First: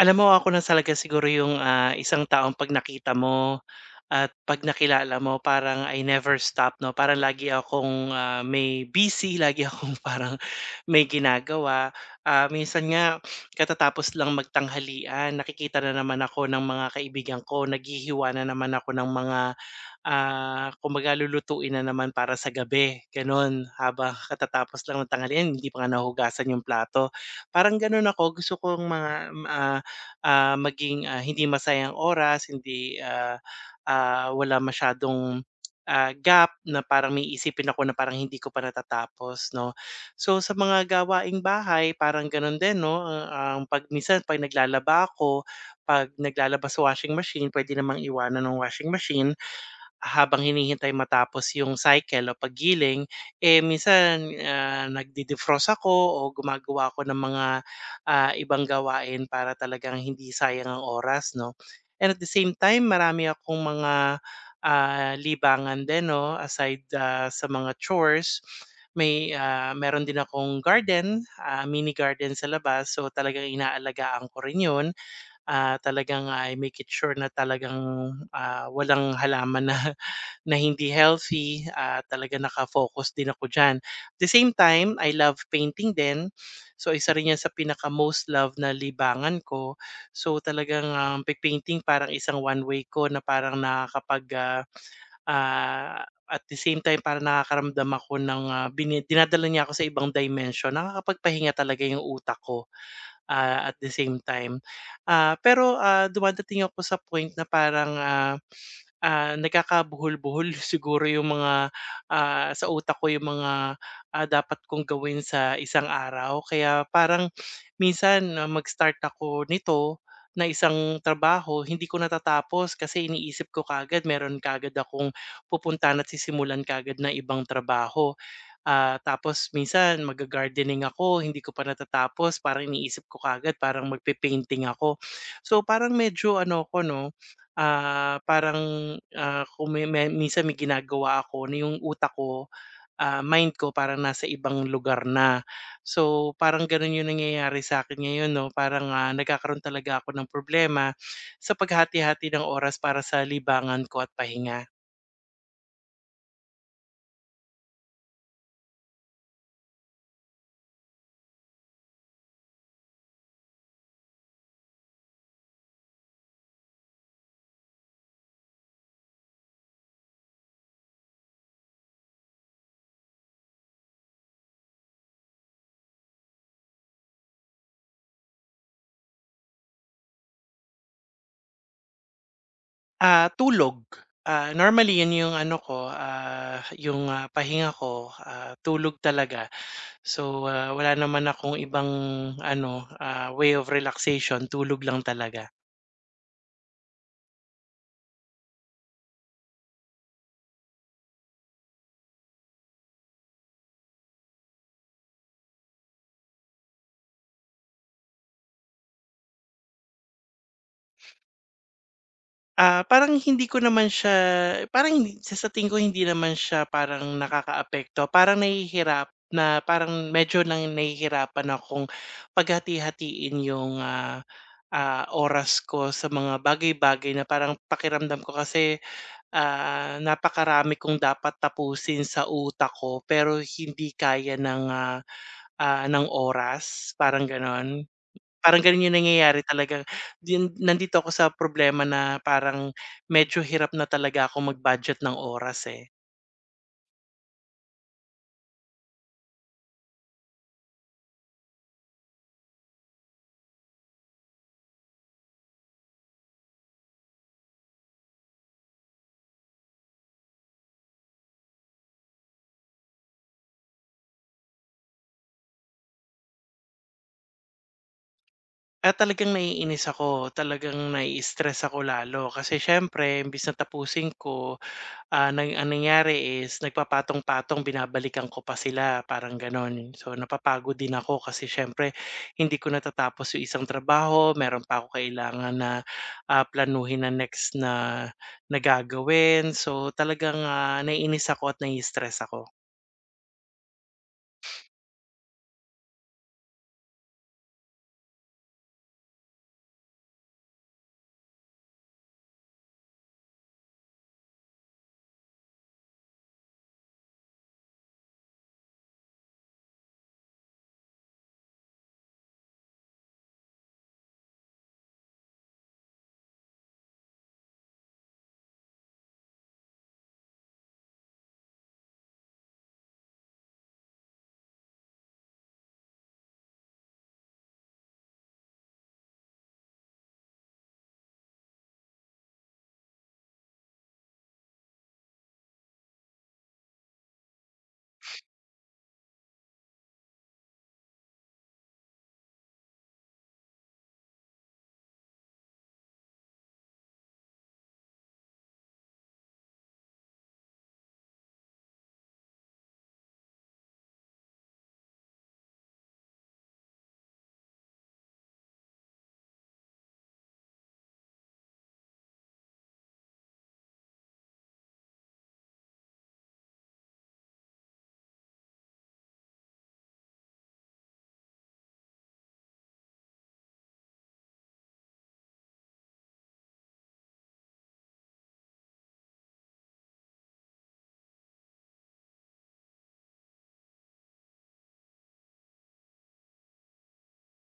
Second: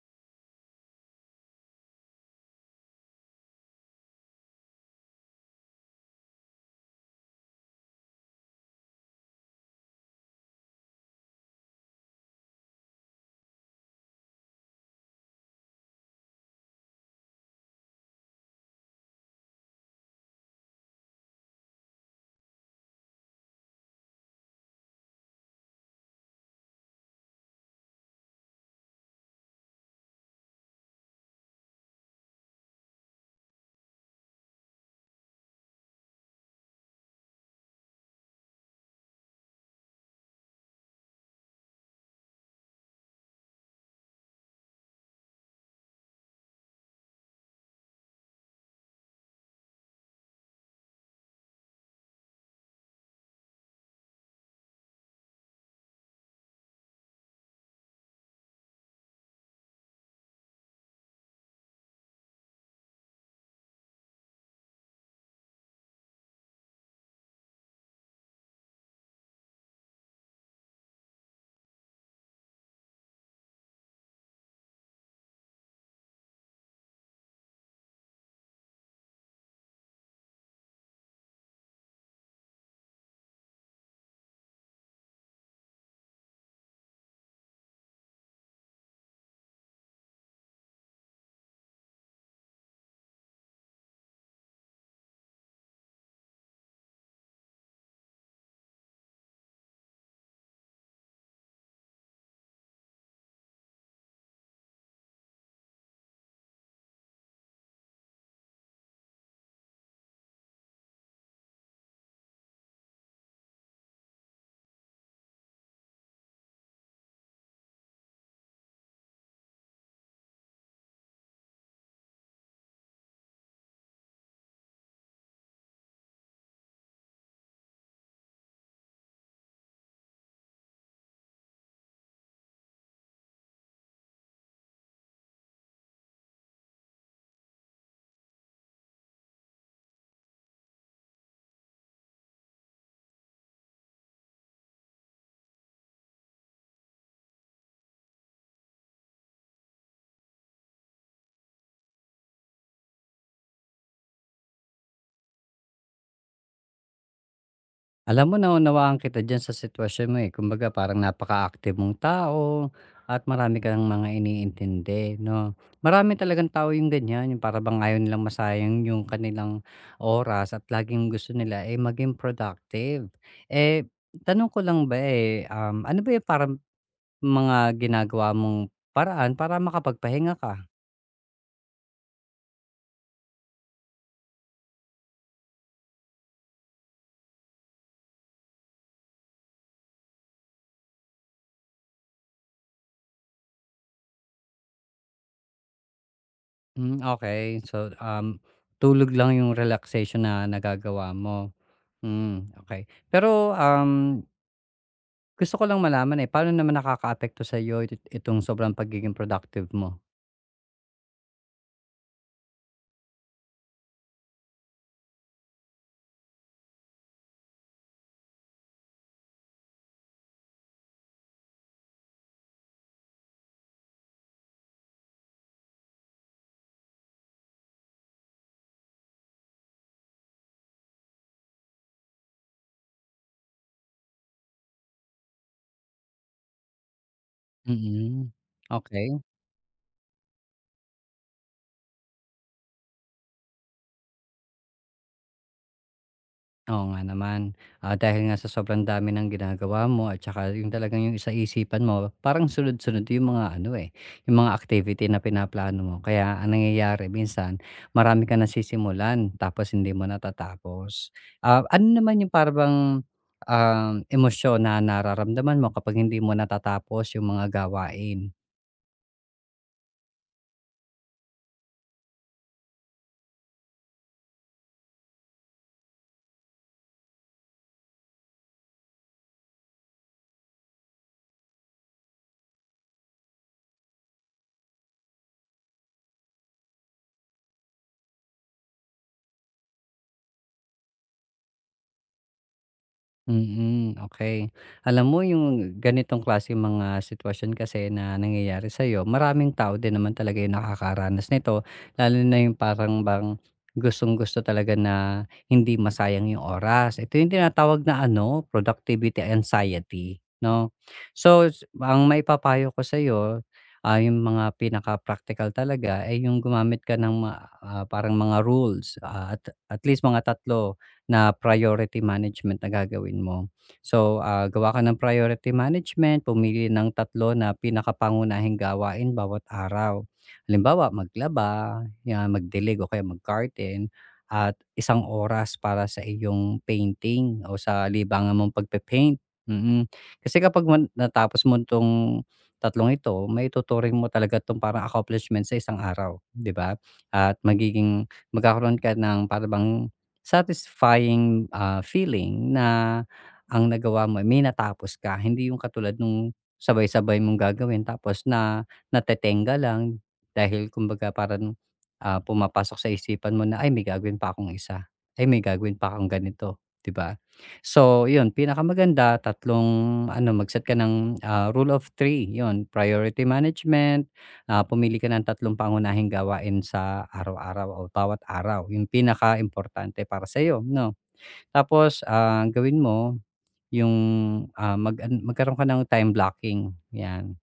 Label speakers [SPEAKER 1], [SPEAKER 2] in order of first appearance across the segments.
[SPEAKER 1] Alam mo ako na talaga siguro yung isang taong 'pag nakita mo at 'pag nakilala mo parang I never stop 'no, parang lagi akong may busy, lagi akong parang may ginagawa. Minsan nga katatapos lang magtanghalian nakikita na naman ako ng mga kaibigan ko, naghihiwa na naman ako ng mga kumbaga lulutuin na naman para sa gabi, gano'n. Habang katatapos lang ng tanghalian hindi pa nga nahuhugasan yung plato. Parang gano'n ako, gusto kong mga maging hindi masayang oras, hindi, wala masyadong gap na parang may iisipin ako na parang hindi ko pa natatapos 'no. So sa mga gawaing bahay parang gano'n din 'no, ang 'pag minsan 'pag naglalaba ako, 'pag naglalaba sa washing machine puwede namang iwanan ng washing machine. Habang hinihintay matapos yung cycle o paggiling, eh, minsan nagde-defrost ako o gumagawa ako ng mga ibang gawain para talagang hindi sayang ang oras 'no. And at the same time marami akong mga libangan din 'no aside sa mga chores may meron din akong garden, mini garden sa labas so talagang inaalagaan ko rin yun. Talagang I make it sure na talagang walang halaman na na hindi healthy, talaga naka din ako diyan. The same time, I love painting din. So, isa rin 'yan sa pinaka most love na libangan ko. So, talagang pag-painting parang isang one way ko na parang nakakapag, ah, at the same time parang nakakaramdam ako ng dinadala niya ako sa ibang dimension. Nakakapagpahinga talaga yung utak ko, at the same time. Pero dumadating ako sa point na parang nagkakabuhol-buhol siguro yung mga sa utak ko yung mga dapat kong gawin sa isang araw. Kaya parang minsan na mag-start ako nito na isang trabaho, hindi ko natatapos kasi iniisip ko kagad meron kaagad akong pupuntahan at sisimulan kagad na ibang trabaho. Tapos minsan magga-gardening ako, hindi ko pa natatapos parang iniisip ko kaagad parang magpe-painting ako. So, parang medyo ano ako 'no, parang kung may minsan may ginagawa ako na yung utak ko, mind ko parang nasa ibang lugar na. So, parang gano'n yung nangyayari sa'kin ngayon 'no, parang nagkakaroon talaga ako ng problema sa paghati-hati ng oras para sa libangan ko at pahinga.
[SPEAKER 2] Alam mo naunawaan kita diyan sa sitwasyon mo, eh. Kumbaga parang napaka-active mong tao at marami ka ng mga iniintindi, 'no. Marami talagang tao yung ganyan, yung para bang ayaw nilang masayang yung kanilang oras at laging gusto nila, eh, maging productive. Eh, tanong ko lang ba, ano ba yung parang mga ginagawa mong paraan para makapagpahinga ka?
[SPEAKER 1] Tulog. Normally 'yun 'yung ano ko, pahinga ko, tulog talaga. So, wala naman akong ibang ano, way of relaxation, tulog lang talaga.
[SPEAKER 2] Hmm, okey. Tulog lang yung relaxation na nagagawa mo. Hmm, okey. Pero, gusto ko lang malaman, eh, paano naman nakakaapekto sa itong sobrang pagiging productive mo?
[SPEAKER 1] Parang hindi ko naman siya parang hindi sa tingin ko hindi naman siya parang nakakaapekto, parang nahihirap na parang medyo nahihirapan akong paghati-hatiin 'yung, oras ko sa mga bagay-bagay na parang pakiramdam ko kasi. Napakarami kong dapat tapusin sa utak ko pero hindi kaya ng oras, parang gano'n.
[SPEAKER 2] Mm,
[SPEAKER 1] Parang gano'n yung
[SPEAKER 2] okey.
[SPEAKER 1] nangyayari talaga. Din nandito ako sa problema na parang medyo hirap na talaga ako mag-budget ng oras, eh.
[SPEAKER 2] Oo nga naman. Ah, dahil nga sa sobrang dami ng ginagawa mo at saka yung talagang yung sa isipan mo parang sunod-sunod yung mga ano, eh, yung mga activity na pinaplano mo. Kaya ang nangyayari minsan marami kang nasisimulan tapos hindi mo natatapos. Ah, ano naman yung bang, emosyon na nararamdaman mo kapag hindi mo natatapos yung mga gawain?
[SPEAKER 1] At talagang naiinis ako, talagang nai-stress ako lalo kasi siyempre imbes na tapusin ko, ang nangyari is nagpapatong-patong binabalikan ko pa sila parang gano'n. So, napapagod din ako kasi siyempre hindi ko natatapos yung isang trabaho, meron pa ako kailangan na planuhin na next na na So, talagang naiinis ako at nai-stress ako.
[SPEAKER 2] Mm, okay. Alam mo yung ganitong klase mga sitwasyon kasi na nangyayari sa'yo, maraming tao din naman talaga yung nakakaranas nito, lalo na yung parang bang gustong-gusto talaga na hindi masayang yung oras. Ito yung tinatawag na ano, productivity anxiety, 'no? So, ang maipapayo ko sa'yo, ah, yung mga pinaka practical talaga ay yung gumamit ka ng parang mga rules, ah, at least mga tatlo na priority management na gagawin mo. So, ah, gawa ka ng priority management, pumili ng tatlo na pinakapangunahing gawain bawat araw. Halimbawa, maglaba, yan, magdilig o kaya mag-garden, at isang oras para sa iyong painting o sa libangan mong pagpe-paint. Mm. Kasi kapag natapos mo itong tatlong ito, may tuturing mo talaga itong parang accomplishment sa isang araw, di ba? Magkakaroon ka ng parang satisfying, ah, feeling na ang nagawa mo, may natapos ka, hindi yung katulad nung sabay-sabay mong gagawin tapos na natetengga lang dahil kumbaga parang, ah, pumapasok sa isipan mo na, "Ay may gagawin pa akong isa, ay may gagawin pa akong ganito," 'di ba? So yun, pinakamaganda tatlong ano, mag-set ka ng, ah, rule of three, yun, priority management. Ah, pumili ka ng tatlong pangunahing gawain sa araw-araw o bawat araw, yung pinaka importante para sa'yo, 'no? Tapos, ah, gawin mo yung, ah, magkaroon ka ng time blocking, 'yan.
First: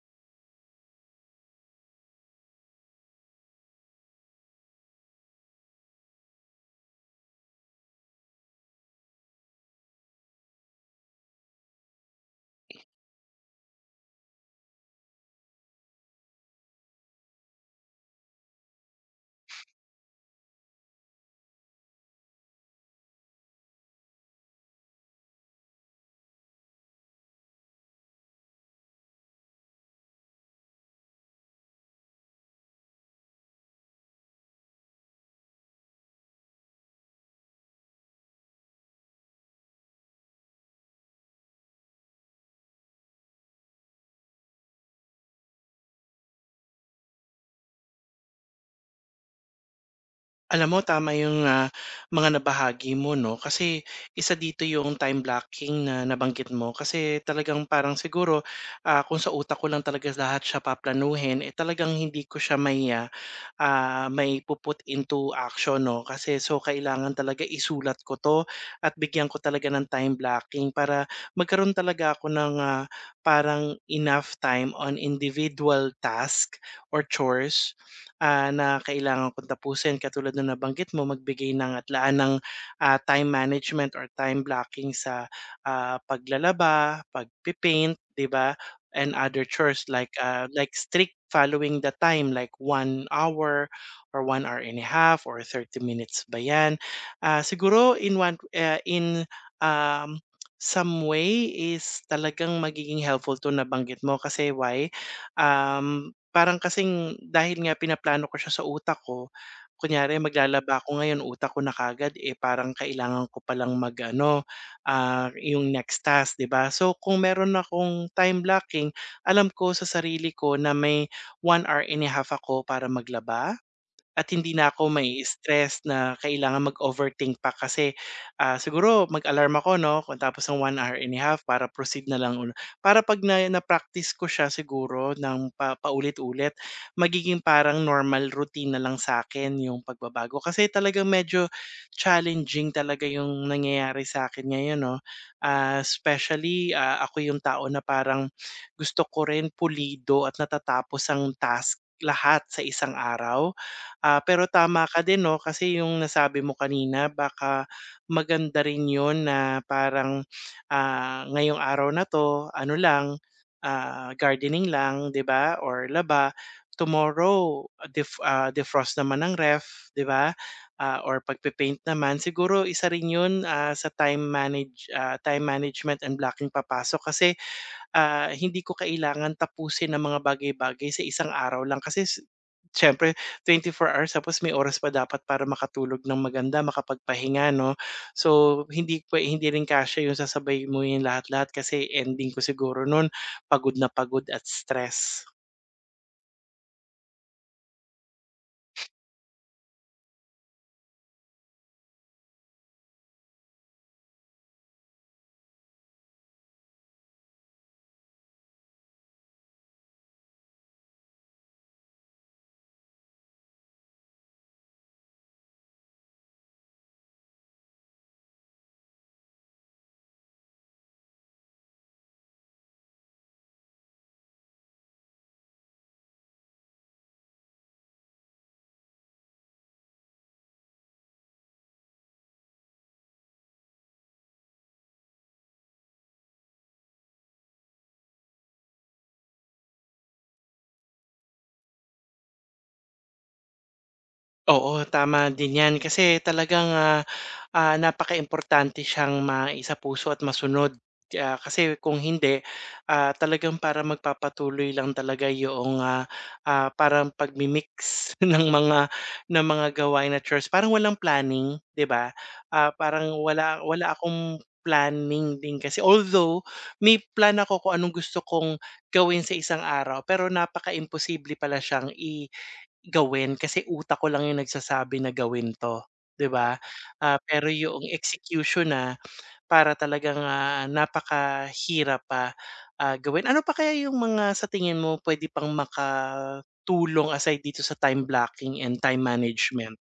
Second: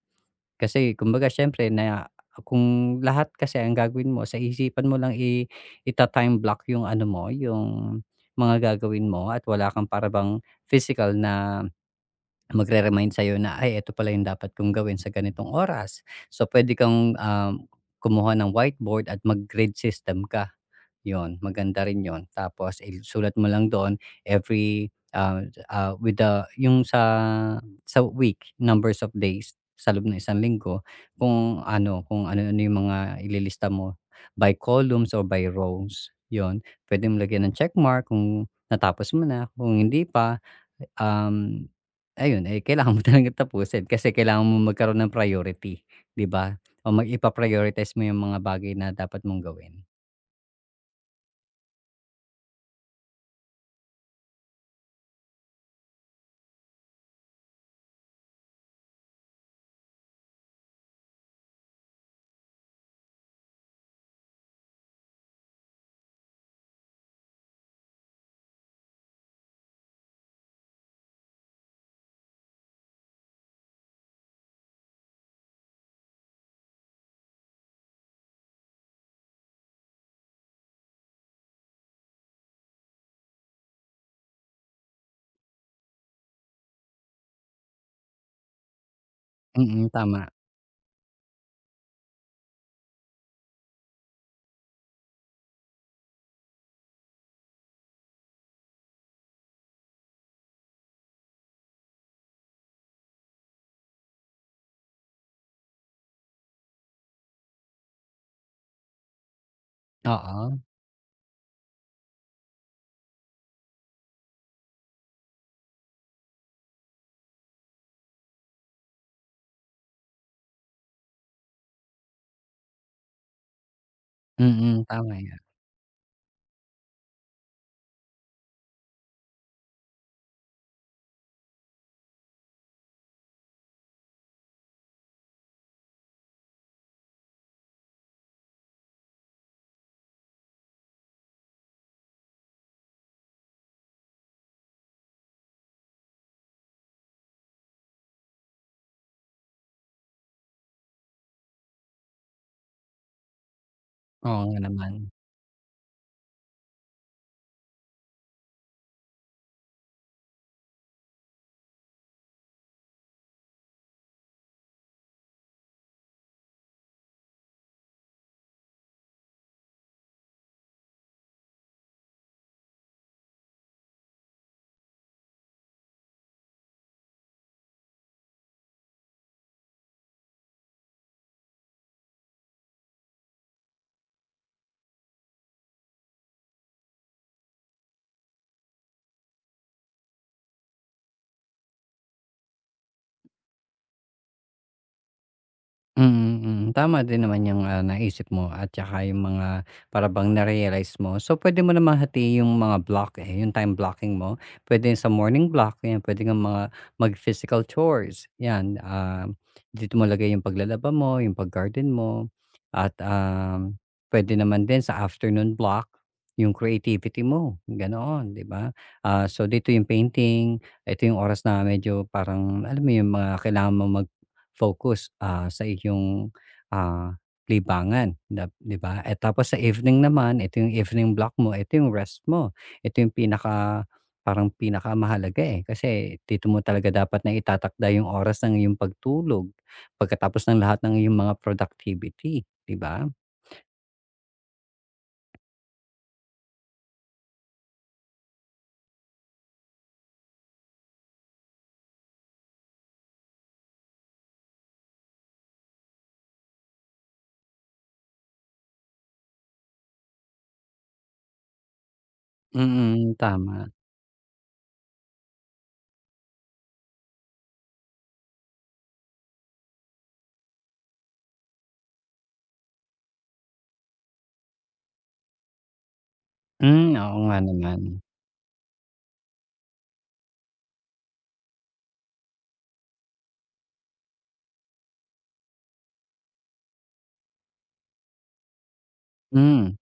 [SPEAKER 2] Kasi kumbaga siyempre na kung lahat kasi ang gagawin mo sa isipan mo lang ita-time block yung ano mo, yung mga gagawin mo at wala kang para physical na magre-remind sa'yo na, "Ay ito pala yung dapat kong gawin sa ganitong oras." So, puwede kang, kumuha ng whiteboard at mag-grade system ka, yon, maganda rin 'yun. Tapos isulat mo lang doon every, ah, ah, with the yung sa week, numbers of days sa loob ng isang linggo kung ano, kung ano-ano yung mga ililista mo by columns or by rows, yon pwede mo lagyan ng check mark kung natapos mo na, kung hindi pa, um, ayun, eh, kailangan mo talagang tapusin kasi kailangan mong magkaroon ng priority, 'di ba? O ipa-prioritize mo yung mga bagay na dapat mong gawin.
[SPEAKER 1] Alam mo tama yung mga nabahagi mo 'no, kasi isa dito yung time blocking na nabanggit mo kasi talagang parang siguro, ah, kung sa utak ko lang talaga lahat siya paplanuhin, eh, talagang hindi ko siya mai pu into action 'no. Kasi so kailangan talaga isulat ko 'to at bigyan ko talaga ng time blocking para magkaroon talaga ako ng parang enough time on individual task or chores, na kailangan kong tapusin. Katulad nung nabanggit mo, magbigay ng atlaan ng time management or time blocking sa paglalaba, pagpe-paint, 'di ba? And other
[SPEAKER 2] Mm,
[SPEAKER 1] chores
[SPEAKER 2] mm,
[SPEAKER 1] like
[SPEAKER 2] tama.
[SPEAKER 1] like strict following the time like 1 hour or 1 hour and a half or 30 minutes ba yan. Siguro in one um, some way is talagang magiging helpful to nabanggit mo kasi why, parang kasing dahil nga pinaplano ko siya sa utak ko kunyari
[SPEAKER 2] Oo,
[SPEAKER 1] maglalaba ako ngayon utak ko na kagad eh parang kailangan ko palang mag ano, yung next task, 'di ba? So, kung meron akong time blocking, alam ko sa sarili ko na may 1 hour and a half ako para maglaba, at hindi na
[SPEAKER 2] mm,
[SPEAKER 1] ako
[SPEAKER 2] tama
[SPEAKER 1] may
[SPEAKER 2] 'yan.
[SPEAKER 1] stress na kailangan mag-overthink pa kasi, siguro mag-alarm ako 'no, kung tapos ng 1 hour and a half para proceed na lang ulo para 'pag na-practice ko siya siguro ng paulit-ulit, magiging parang normal routine na lang sa akin yung pagbabago. Kasi talagang medyo challenging talaga yung nangyayari sa'kin ngayon 'no, especially ako yung tao na parang gusto ko rin pulido at natatapos ang task lahat sa isang araw.
[SPEAKER 2] Oo
[SPEAKER 1] Pero
[SPEAKER 2] nga
[SPEAKER 1] tama
[SPEAKER 2] naman.
[SPEAKER 1] ka din 'no, kasi yung nasabi mo kanina baka maganda rin yun na parang ngayong araw na 'to ano lang, gardening lang, 'di ba, or laba. Tomorrow defrost naman ng ref, 'di ba, or pagpe-paint naman. Siguro isa rin yun, sa time management and blocking papasok kasi hindi ko kailangan tapusin ang mga bagay-bagay sa isang araw lang kasi 24 hours tapos may oras pa dapat para makatulog ng maganda, makapagpahinga 'no. So, hindi rin kasya yung sasabay mo yung lahat-lahat kasi ending ko siguro nun pagod na pagod at stress.
[SPEAKER 2] Mm, mm. Tama din naman yung, ah, naisip mo at tsaka yung mga para bang na-realize mo. So, pwede mo namang hatiin yung mga block, eh, yung time blocking mo. Pwede sa morning block, yan, pwede kang mga mag-physical chores, yan. Ah, dito mo lagay yung paglalaba mo, yung pag-garden mo, at, pwede naman din sa afternoon block yung creativity mo, ganoon, 'di ba? Ah, so, dito yung painting, ito yung oras na medyo parang alam mo yung mga kailangan mong focus, ah, sa iyong, ah, libangan, dap 'di ba? At tapos sa evening naman, ito yung evening block mo, ito yung rest mo. Ito yung pinaka parang pinakamahalaga, eh, kasi dito mo talaga dapat na itatakda yung oras ng iyong pagtulog pagkatapos ng lahat ng iyong mga productivity, 'di ba?
[SPEAKER 1] Oo, tama din 'yan kasi talagang napakaimportante siyang maisapuso at masunod. Kasi kung hindi, talagang para magpapatuloy lang talaga yung parang pagmi-mix ng ng mga gawain at chores. Parang walang planning, 'di ba? Parang
[SPEAKER 2] Mm,
[SPEAKER 1] wala
[SPEAKER 2] tama.
[SPEAKER 1] wala akong planning din kasi although may plan ako kung anong gusto kong gawin sa isang araw, pero napaka-imposible pala siyang i gawin kasi utak ko lang yung nagsasabi na gawin 'to, 'di ba?
[SPEAKER 2] Hmm, oo nga
[SPEAKER 1] Pero
[SPEAKER 2] naman.
[SPEAKER 1] yung execution na para talagang napakahirap pa, gawin. Ano pa kaya yung mga sa tingin mo puwede pang makatulong aside dito sa time blocking and time
[SPEAKER 2] Hmm.
[SPEAKER 1] management?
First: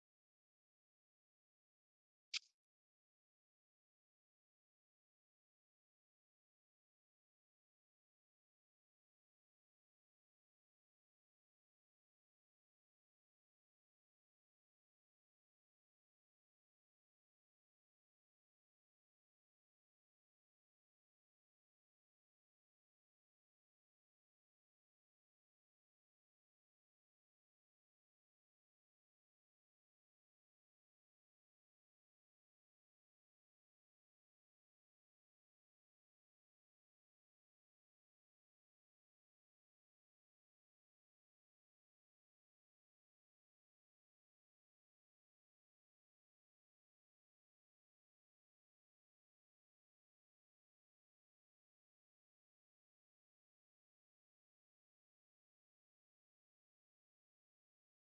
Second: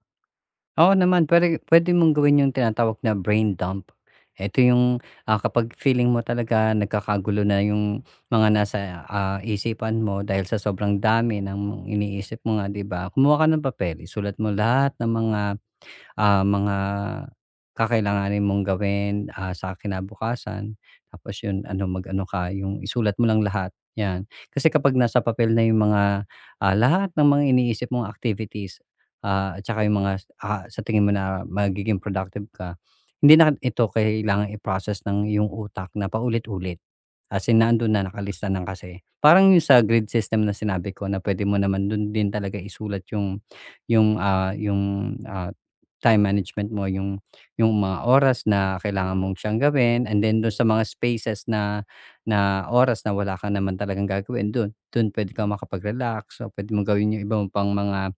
[SPEAKER 2] Oo naman, pwede mong gawin yung tinatawag na brain dump. Ito yung, ah, kapag feeling mo talaga nagkakagulo na yung mga nasa, ah, isipan mo dahil sa sobrang dami ng iniisip mo nga, 'di ba? Kumuha ka ng papel, isulat mo lahat ng mga kakailanganin mong gawin, ah, sa kinabukasan. Tapos 'yun ano, mag-ano ka, yung isulat mo lang lahat, 'yan. Kasi kapag nasa papel na yung mga, ah, lahat ng mga iniisip mong activities, ah, at saka yung mga, ah, sa tingin mo na magiging productive ka, hindi na ito kailangang i-process ng yung utak na paulit-ulit. As in nando'n na, nakalista ng kasi. Parang yung sa grid system na sinabi ko na pwede mo naman dun din talaga isulat yung yung, ah time management mo, yung mga oras na kailangan mong siyang gawin, and then dun sa mga spaces na na oras na wala ka naman talagang gagawin dun dun puwede kang makapag-relax o pwede mong gawin yung iba mo pang mga,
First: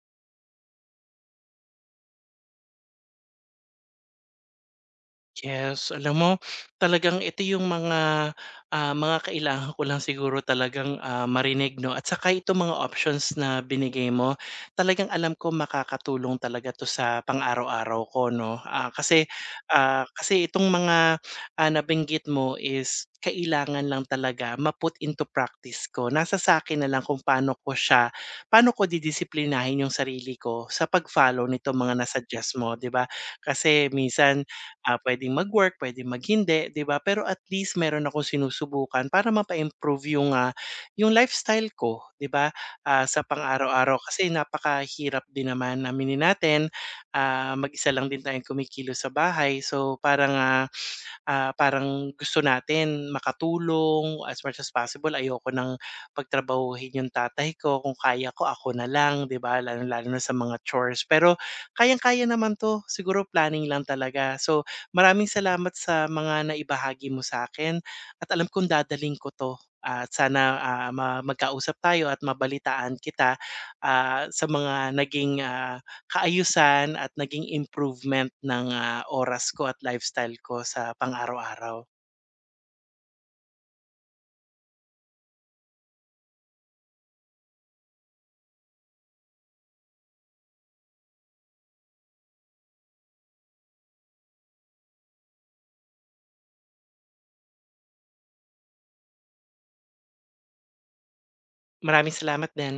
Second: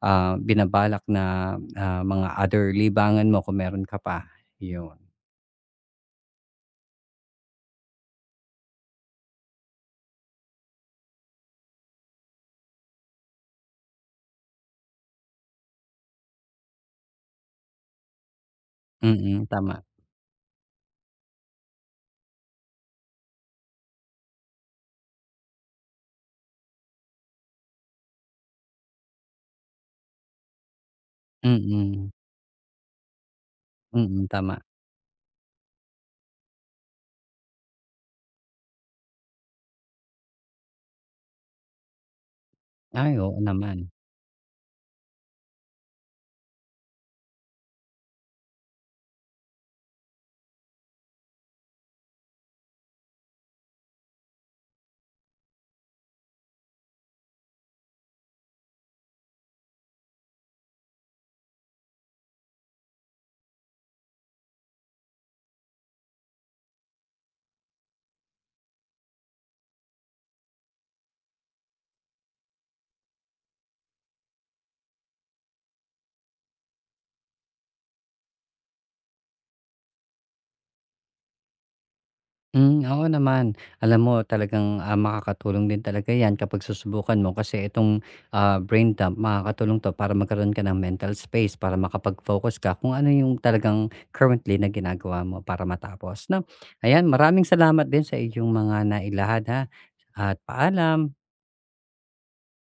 [SPEAKER 2] ah, binabalak na, ah, mga other libangan mo kung meron ka pa, yun.
[SPEAKER 1] Yes, alam mo talagang ito yung mga mga kailangan ko lang siguro talagang marinig 'no at saka itong mga options na binigay mo, talagang alam ko makakatulong talaga 'to sa pang-araw-araw ko 'no. Ah, kasi,
[SPEAKER 2] Mm, tama.
[SPEAKER 1] ah, kasi itong mga nabanggit mo is kailangan lang talaga ma-put into practice ko. Nasa sa'kin na lang kung paano ko didisiplinahin yung sarili ko sa pag-follow nitong mga na
[SPEAKER 2] Mm,
[SPEAKER 1] mo, 'di ba? Kasi
[SPEAKER 2] mm,
[SPEAKER 1] minsan.
[SPEAKER 2] tama.
[SPEAKER 1] Puwedeng mag-work, puwedeng mag, 'di ba? Pero at least meron akong sinusubukan para mapa-improve yung yung lifestyle ko, 'di ba?
[SPEAKER 2] Ay,
[SPEAKER 1] Sa
[SPEAKER 2] oo naman.
[SPEAKER 1] pang-araw-araw kasi napakahirap din naman, aminin natin. Mag-isa lang din tayong kumikilos sa bahay. So, parang gusto natin makatulong as much as possible. Ayoko ng pagtrabahuhin yung tatay ko, kung kaya ko ako na lang, 'di ba? Lalo lalo na sa mga chores. Pero kayang-kaya naman 'to, siguro planning lang talaga. So, maraming salamat sa mga naibahagi mo sa akin at alam kong dadalhin ko 'to. At sana, ma magkausap tayo at mabalitaan kita, ah, sa mga naging, ah kaayusan at naging improvement ng oras ko at lifestyle ko sa pang-araw-araw.
[SPEAKER 2] Hmm, oo naman. Alam mo talagang, ah, makakatulong din talaga 'yan kapag susubukan mo kasi itong, ah, brain dump makakatulong 'to para magkaroon ka ng mental space para makapag-focus ka kung ano yung talagang currently na ginagawa mo para matapos, 'no. Ayan, maraming salamat din sa iyong mga nailahad, ha, at paalam.
[SPEAKER 1] Maraming salamat din.